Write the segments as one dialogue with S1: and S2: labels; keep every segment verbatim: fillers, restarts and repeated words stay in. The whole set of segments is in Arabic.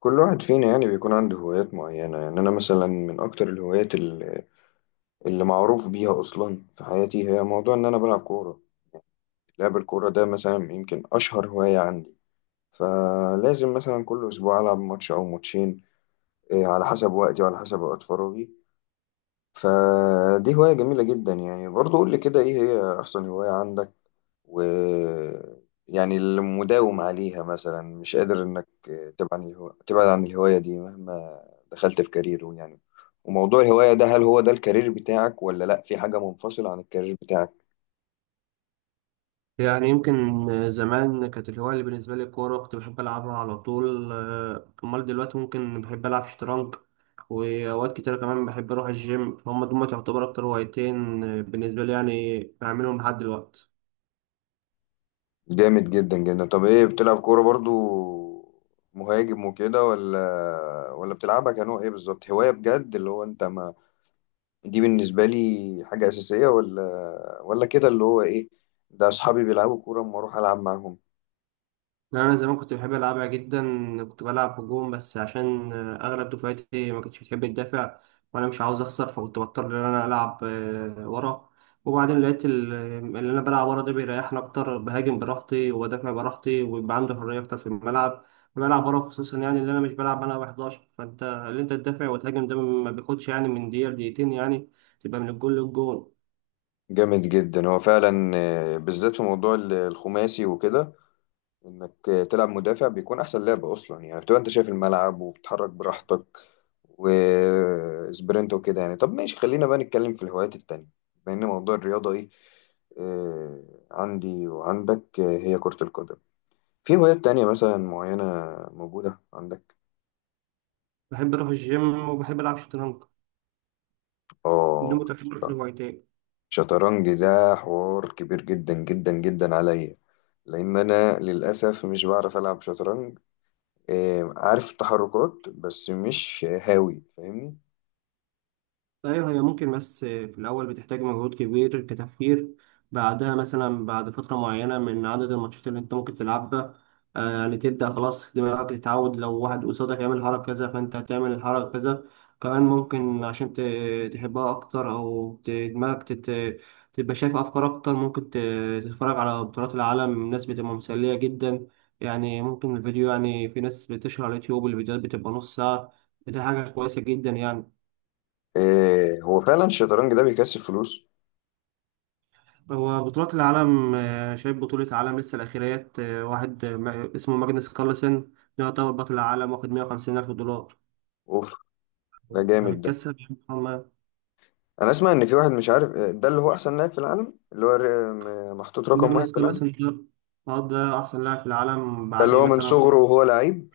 S1: كل واحد فينا يعني بيكون عنده هوايات معينة. يعني أنا مثلا من أكتر الهوايات ال- اللي معروف بيها أصلا في حياتي هي موضوع إن أنا بلعب كورة. لعب الكورة ده مثلا يمكن أشهر هواية عندي، فلازم مثلا كل أسبوع ألعب ماتش أو ماتشين، إيه، على حسب وقتي وعلى حسب وقت فراغي. فدي هواية جميلة جدا يعني، برضه قول لي كده إيه هي أحسن هواية عندك ويعني المداوم عليها، مثلا مش قادر انك تبعد عن الهو... تبعد عن الهواية دي مهما دخلت في كارير يعني. وموضوع الهواية ده هل هو ده الكارير بتاعك ولا لا، في حاجة منفصلة عن الكارير بتاعك؟
S2: يعني يمكن زمان كانت الهواية اللي بالنسبة لي الكورة، كنت بحب ألعبها على طول، آه، أمال دلوقتي ممكن بحب ألعب شطرنج، وأوقات كتيرة كمان بحب أروح الجيم. فهم دول تعتبر أكتر هوايتين آه، بالنسبة لي، يعني بعملهم لحد دلوقتي.
S1: جامد جدا جدا. طب ايه، بتلعب كورة برضو مهاجم وكده ولا ولا بتلعبها كنوع ايه بالظبط؟ هواية بجد اللي هو انت ما، دي بالنسبة لي حاجة أساسية ولا ولا كده اللي هو ايه؟ ده اصحابي بيلعبوا كورة اما اروح العب معاهم.
S2: لا، أنا زمان كنت بحب ألعبها جدا. كنت بلعب هجوم بس عشان آه، أغلب دفعتي ما كانتش بتحب تدافع، وأنا مش عاوز أخسر، فكنت بضطر إن أنا ألعب آه، ورا. وبعدين لقيت ال- اللي أنا بلعب ورا ده بيريحني أكتر، بهاجم براحتي وبدافع براحتي، ويبقى عندي حرية أكتر في الملعب. بلعب ورا خصوصا، يعني اللي أنا مش بلعب أنا حداشر، فأنت اللي أنت تدافع وتهاجم ده ما بياخدش يعني من دقيقة لدقيقتين، يعني تبقى من الجول للجول.
S1: جامد جدا. هو فعلا آه، بالذات في موضوع ال- الخماسي وكده، انك آه، تلعب مدافع بيكون احسن لعب اصلا. يعني بتبقى انت شايف الملعب وبتتحرك براحتك وسبرنت وكده يعني. طب ماشي، خلينا بقى نتكلم في الهوايات التانية. بما ان موضوع الرياضة ايه، آه، عندي وعندك آه، هي كرة القدم، في هوايات تانية مثلا معينة موجودة عندك؟
S2: بحب أروح الجيم وبحب ألعب شطرنج، دول
S1: اه.
S2: متعتبر هوايتين.
S1: شطرنج ده حوار كبير جدا جدا جدا عليا، لان انا للاسف مش بعرف العب شطرنج. آه، عارف التحركات بس مش هاوي، فاهمني؟
S2: ايوه، هي ممكن، بس في الاول بتحتاج مجهود كبير كتفكير. بعدها مثلا بعد فتره معينه من عدد الماتشات اللي انت ممكن تلعبها، آه، يعني تبدا خلاص دماغك تتعود، لو واحد قصادك يعمل حركه كذا فانت هتعمل الحركه كذا. كمان ممكن عشان ت- تحبها اكتر، او ت- دماغك تت- تبقى شايف افكار اكتر. ممكن ت- تتفرج على بطولات العالم، ناس بتبقى مسليه جدا. يعني ممكن الفيديو، يعني في ناس بتشهر على اليوتيوب الفيديوهات بتبقى نص ساعه. دي حاجه كويسه جدا يعني.
S1: آه، هو فعلا الشطرنج ده بيكسب فلوس.
S2: هو بطولات العالم، آه، شايف بطولة عالم لسه الأخيرات، آه، واحد، آه، ما- اسمه ماجنس كارلسن. ده يعتبر بطل العالم، واخد مئة وخمسين ألف دولار.
S1: اوف، ده جامد ده.
S2: فبيتكسب يعني هما-
S1: انا اسمع ان في واحد مش عارف آه، ده اللي هو احسن لاعب في العالم، اللي هو ر- م- محطوط رقم واحد
S2: ماجنس
S1: في العالم.
S2: كارلسن ده، آه، ده أحسن لاعب في العالم
S1: ده
S2: بعد
S1: اللي
S2: إيه
S1: هو من
S2: مثلا ف-
S1: صغره وهو لعيب.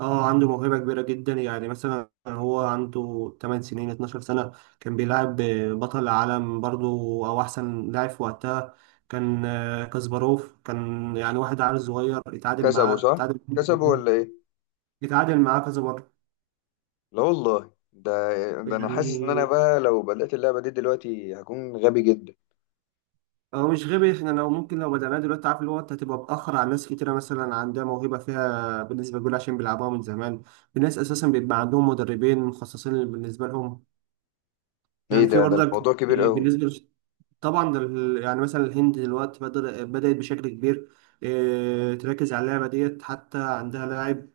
S2: اه، عنده موهبة كبيرة جدا، يعني مثلا هو عنده تمن سنين اتناشر سنة كان بيلعب آه، بطل العالم برضو، أو أحسن لاعب في وقتها، كان آه، كاسباروف. كان يعني واحد عيل صغير اتعادل
S1: كسبه
S2: معاه
S1: صح؟
S2: اتعادل
S1: كسبه ولا ايه؟
S2: اتعادل معاه كذا مرة.
S1: لا والله، ده ده انا حاسس ان انا
S2: يعني
S1: بقى لو بدأت اللعبة دي دلوقتي هكون غبي جدا.
S2: هو مش غبي، احنا لو ممكن لو بدأناه دلوقتي عارف اللي هو انت هتبقى متأخر على ناس كتيرة مثلا عندها موهبة فيها بالنسبة لجول، عشان بيلعبوها من زمان. في ناس أساسا بيبقى عندهم مدربين مخصصين بالنسبة لهم.
S1: ايه
S2: يعني في
S1: ده ده
S2: برضك.
S1: الموضوع كبير
S2: إيه،
S1: قوي.
S2: بالنسبة لش- طبعا ده ال- يعني مثلا الهند دلوقتي بدر- بدأت بشكل كبير. إيه، تركز على اللعبة ديت، حتى عندها لاعب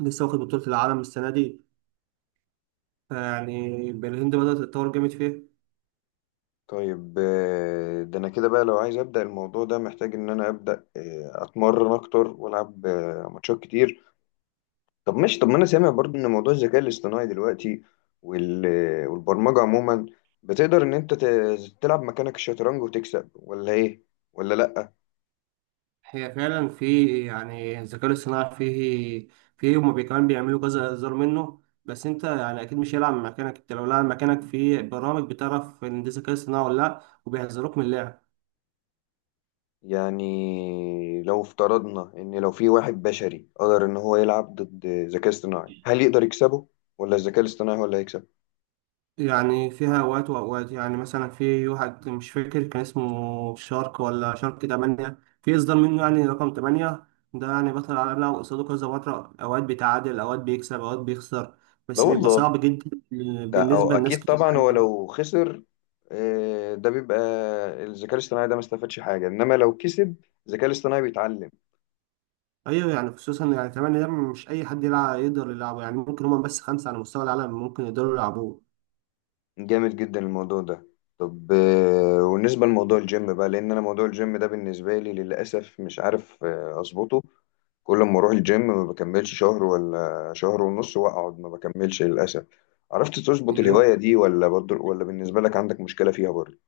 S2: لسه واخد بطولة العالم السنة دي. يعني الهند بدأت تتطور جامد فيها.
S1: طيب، آه، ده انا كده بقى لو عايز ابدا الموضوع ده، محتاج ان انا ابدا آه، اتمرن اكتر والعب آه، ماتشات كتير. طب ماشي، طب ما انا سامع برضو ان موضوع الذكاء الاصطناعي دلوقتي وال- آه، والبرمجه عموما، بتقدر ان انت ت- تلعب مكانك الشطرنج وتكسب ولا ايه ولا لا؟
S2: هي فعلا في، يعني الذكاء الاصطناعي فيه فيه. هما بي- كمان بيعملوا كذا هزار منه، بس انت يعني اكيد مش هيلعب مكانك. انت لو لعب مكانك في برامج بتعرف ان ده ذكاء اصطناعي ولا لا، وبيحذروك من اللعب.
S1: يعني لو افترضنا ان لو في واحد بشري قدر ان هو يلعب ضد ذكاء اصطناعي، هل يقدر يكسبه ولا الذكاء الاصطناعي هو اللي هيكسب؟
S2: يعني فيها اوقات واوقات، يعني مثلا في واحد مش فاكر كان اسمه شارك ولا شارك تمانية، في اصدار منه يعني رقم تمانية. ده يعني بطل العالم لعب قصاده كذا مرة، اوقات بيتعادل اوقات بيكسب اوقات بيخسر،
S1: لا
S2: بس بيبقى
S1: والله،
S2: صعب جدا
S1: ده أو
S2: بالنسبة لناس
S1: أكيد
S2: كتير
S1: طبعا. هو
S2: يعني.
S1: لو خسر آه، ده بيبقى الذكاء الاصطناعي ده ما استفادش حاجة، إنما لو كسب الذكاء الاصطناعي بيتعلم.
S2: ايوه، يعني خصوصا يعني كمان ده مش اي حد يلعب يقدر يلعبه، يعني ممكن هما بس خمسه على مستوى العالم ممكن يقدروا يلعبوه.
S1: جامد جدا الموضوع ده. طب آه، والنسبة لموضوع الجيم بقى، لأن أنا موضوع الجيم ده بالنسبة لي للأسف مش عارف آه، أظبطه. كل ما أروح الجيم ما بكملش شهر ولا شهر ونص وأقعد، ما بكملش للأسف. عرفت تظبط
S2: يعني
S1: الهواية دي ولا برضه ولا بالنسبة لك عندك مشكلة فيها برضه؟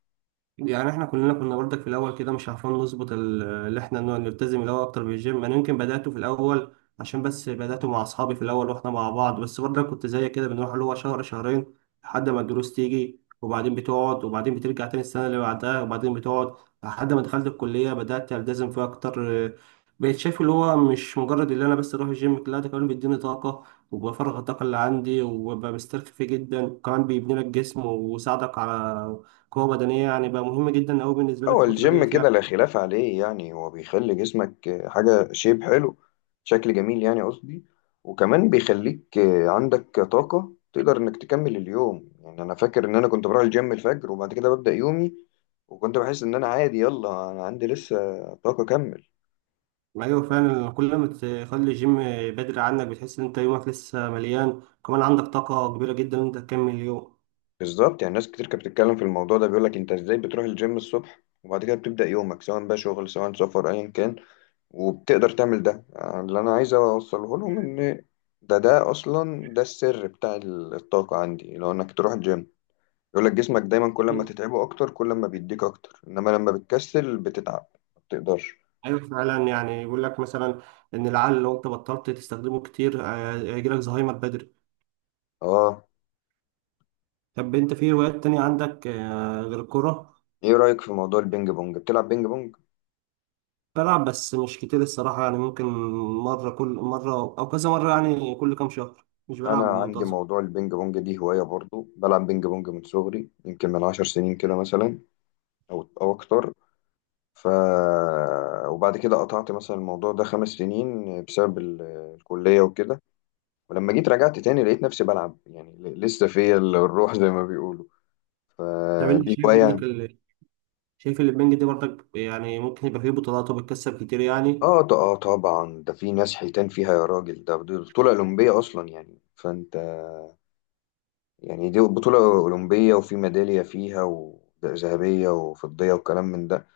S2: يعني احنا كلنا كنا برضك في الاول كده مش عارفين نظبط ال- اللي احنا نوع- نلتزم الاول اكتر بالجيم. انا يمكن بداته في الاول عشان بس بداته مع اصحابي في الاول واحنا مع بعض، بس برضك كنت زي كده بنروح اللي هو شهر شهرين، لحد ما الدروس تيجي وبعدين بتقعد، وبعدين بترجع تاني السنه اللي بعدها وبعدين بتقعد. لحد ما دخلت الكليه بدات التزم فيها اكتر. بقيت شايف اللي هو مش مجرد اللي انا بس اروح الجيم، لا ده كمان بيديني طاقه، وبفرغ الطاقه اللي عندي، وببقى مسترخي فيه جدا، وكمان بيبني لك جسم ويساعدك على قوة بدنية. يعني بقى مهم جدا أوي بالنسبة لي في
S1: هو
S2: الفترة
S1: الجيم
S2: ديت
S1: كده
S2: يعني.
S1: لا خلاف عليه يعني. هو بيخلي جسمك حاجة شيب حلو، شكل جميل يعني قصدي، وكمان بيخليك عندك طاقة تقدر إنك تكمل اليوم. يعني أنا فاكر إن أنا كنت بروح الجيم الفجر وبعد كده ببدأ يومي، وكنت بحس إن أنا عادي يلا، أنا عندي لسه طاقة أكمل.
S2: أيوة، فعلا كل ما تخلي الجيم بدري عنك بتحس إن أنت يومك لسه مليان، كمان عندك طاقة كبيرة جدا إن أنت تكمل اليوم.
S1: بالظبط، يعني ناس كتير كانت بتتكلم في الموضوع ده بيقولك أنت إزاي بتروح الجيم الصبح وبعد كده بتبدأ يومك سواء بقى شغل سواء سفر أيا كان، وبتقدر تعمل ده. آه، اللي انا عايز اوصله لهم ان ده ده اصلا ده السر بتاع ال- الطاقة عندي، لو انك تروح الجيم. يقول لك جسمك دايما كل ما تتعبه اكتر كل ما بيديك اكتر، انما لما بتكسل بتتعب، ما بتقدرش.
S2: أيوة، فعلا يعني بيقول لك مثلا إن العقل لو أنت بطلت تستخدمه كتير آه، هيجيلك زهايمر بدري.
S1: اه.
S2: طب أنت في هوايات تانية عندك آه، غير الكورة؟
S1: ايه رأيك في موضوع البينج بونج، بتلعب بينج بونج؟
S2: بلعب بس مش كتير الصراحة، يعني ممكن مرة كل مرة، أو كذا مرة يعني كل كام شهر، مش
S1: انا
S2: بلعب
S1: عندي
S2: منتظم.
S1: موضوع البينج بونج دي هواية برضو، بلعب بينج بونج من صغري، يمكن من عشر سنين كده مثلا او او اكتر. ف وبعد كده قطعت مثلا الموضوع ده خمس سنين بسبب ال- الكلية وكده، ولما جيت رجعت تاني لقيت نفسي بلعب يعني، ل- لسه فيا ال- الروح زي ما بيقولوا.
S2: طب أنت
S1: فدي
S2: شايف
S1: هواية.
S2: عندك شايف اللي البنج دي برضك يعني ممكن يبقى فيه بطولات وبتكسب كتير يعني؟
S1: اه، ط- اه طبعا، ده في ناس حيتان فيها يا راجل. ده دي بطولة أولمبية أصلا يعني، فأنت يعني، دي بطولة أولمبية وفي ميدالية فيها، وذهبية وفضية وكلام من ده.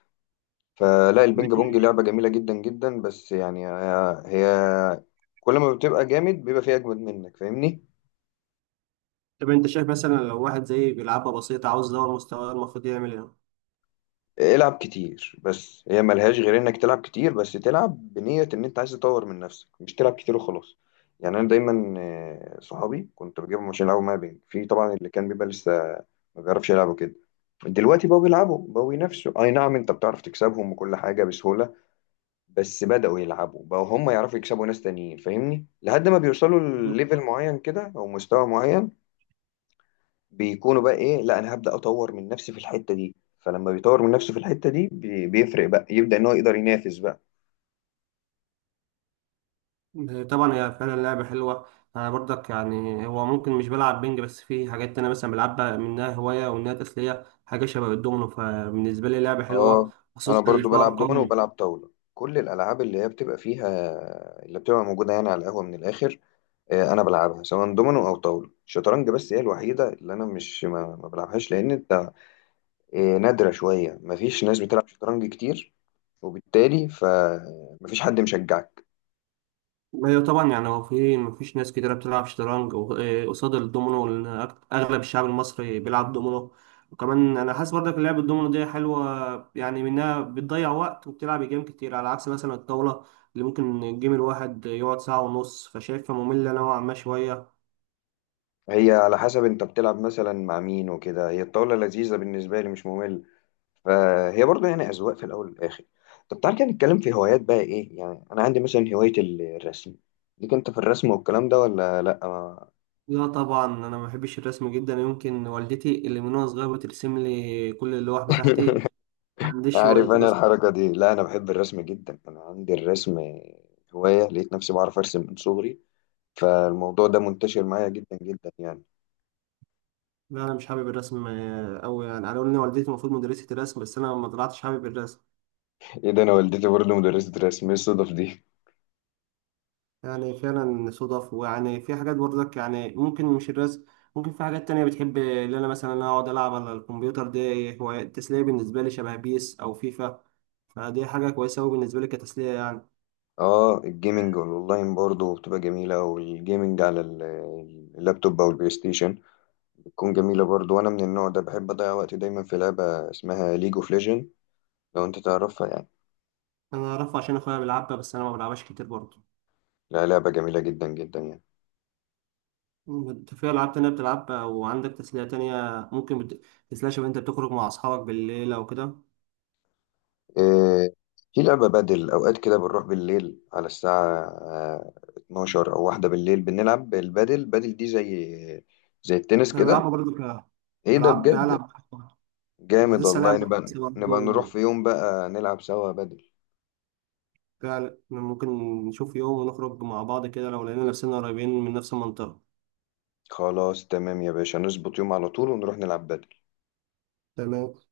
S1: فلا،
S2: طب
S1: البينج
S2: انت
S1: بونج لعبة جميلة جدا جدا، بس يعني هي هي كل ما بتبقى جامد بيبقى فيها أجمد منك، فاهمني؟
S2: طب انت شايف مثلا لو واحد زي بيلعبها بسيطة عاوز يدور مستواه المفروض يعمل
S1: العب كتير، بس هي ملهاش غير انك تلعب كتير، بس تلعب بنية ان انت عايز تطور من نفسك، مش تلعب كتير وخلاص. يعني انا دايما آه، صحابي كنت بجيبهم عشان يلعبوا معايا بينج، في طبعا اللي كان بيبقى لسه ما بيعرفش يلعبوا كده، دلوقتي بقوا بيلعبوا، بقوا ينافسوا. اي نعم، انت بتعرف تكسبهم وكل حاجة بسهولة، بس بدأوا يلعبوا بقوا هم يعرفوا يكسبوا ناس تانيين، فاهمني، لحد ما بيوصلوا لليفل معين كده او مستوى معين، بيكونوا بقى ايه، لا انا هبدأ اطور من نفسي في الحتة دي. فلما بيطور من نفسه في الحتة دي، بي- بيفرق بقى، يبدأ ان هو يقدر ينافس بقى.
S2: ايه؟ طبعا هي فعلا لعبة حلوة. انا برضك، يعني هو ممكن مش بلعب بنج، بس في حاجات انا مثلا بلعبها، منها هواية ومنها تسلية، حاجة شبه الدومينو فبالنسبة لي لعبة
S1: اه.
S2: حلوة،
S1: انا
S2: خصوصا
S1: برضو
S2: في
S1: بلعب دومينو
S2: ارقام.
S1: وبلعب طاولة، كل الالعاب اللي هي بتبقى فيها، اللي بتبقى موجودة يعني على القهوة من الاخر. آه، انا بلعبها سواء دومينو او طاولة. الشطرنج بس هي الوحيدة اللي انا مش ما, ما بلعبهاش، لان انت آه، نادرة شوية، مفيش ناس بتلعب شطرنج كتير، وبالتالي فمفيش حد مشجعك.
S2: ايوه طبعا، يعني هو في مفيش ناس كتيرة بتلعب شطرنج و- إيه قصاد الدومينو، لأن أك- اغلب الشعب المصري بيلعب دومينو. وكمان انا حاسس برضك لعب الدومينو دي حلوة، يعني منها بتضيع وقت وبتلعب جيم كتير، على عكس مثلا الطاولة اللي ممكن الجيم الواحد يقعد ساعة ونص، فشايفها مملة نوعا ما شوية.
S1: هي على حسب انت بتلعب مثلا مع مين وكده، هي الطاولة لذيذة بالنسبة لي، مش ممل. فهي برضو يعني أذواق في الأول والآخر. طب تعال كده نتكلم في هوايات بقى إيه. يعني أنا عندي مثلا هواية ال- الرسم، ليك أنت في الرسم والكلام ده ولا لأ ما-؟
S2: لا طبعا، انا ما بحبش الرسم جدا، يمكن والدتي اللي من وانا صغير بترسم لي كل اللوح بتاعتي. ما عنديش هواية
S1: عارف، أنا
S2: الرسم.
S1: الحركة دي لا، أنا بحب الرسم جدا. أنا عندي الرسم هواية، لقيت نفسي بعرف أرسم من صغري، فالموضوع ده منتشر معايا جدا جدا يعني.
S2: لا انا مش حابب الرسم قوي، يعني انا قالوا لي إن والدتي المفروض مدرسة الرسم، بس انا ما طلعتش حابب الرسم.
S1: إيه ده، أنا والدتي برضو مدرسة رسم، إيه الصدف دي؟
S2: يعني فعلا صدف، ويعني في حاجات برضك يعني ممكن مش الرسم، ممكن في حاجات تانية بتحب، اللي انا مثلا أنا اقعد العب على الكمبيوتر، دي هو التسلية بالنسبة لي شبه بيس او فيفا. فدي حاجة كويسة قوي بالنسبة لي كتسلية يعني.
S1: اه، الجيمنج والاونلاين برضه بتبقى جميلة. والجيمنج على ال- اللابتوب او البلاي ستيشن بتكون جميلة برضه، وانا من النوع ده، بحب اضيع وقتي دايما في لعبة اسمها ليج اوف ليجند، لو انت تعرفها يعني.
S2: انا اعرفها عشان اخويا بيلعبها، بس انا ما بلعبهاش كتير برضه.
S1: لا، لعبة جميلة جدا جدا يعني.
S2: انت في العاب تانية بتلعبها وعندك تسلية تانية؟ ممكن بت... تسلية شبه انت بتخرج مع اصحابك بالليل او كده؟
S1: إيه، في لعبة بدل، اوقات كده بنروح بالليل على الساعة آه، اتناشر او واحدة بالليل، بنلعب البدل. بدل دي زي زي التنس
S2: انا
S1: كده.
S2: بلعبها برضه ك-
S1: ايه ده،
S2: بلعب
S1: بجد؟
S2: بلعب
S1: جامد
S2: عايزين
S1: والله.
S2: سلام
S1: نبقى نبقى نروح
S2: برضه،
S1: في يوم بقى نلعب سوا بدل.
S2: فعلا ممكن نشوف يوم ونخرج مع بعض كده، لو لقينا نفسنا قريبين من نفس المنطقة.
S1: خلاص تمام يا باشا، نظبط يوم على طول ونروح نلعب بدل.
S2: تمام.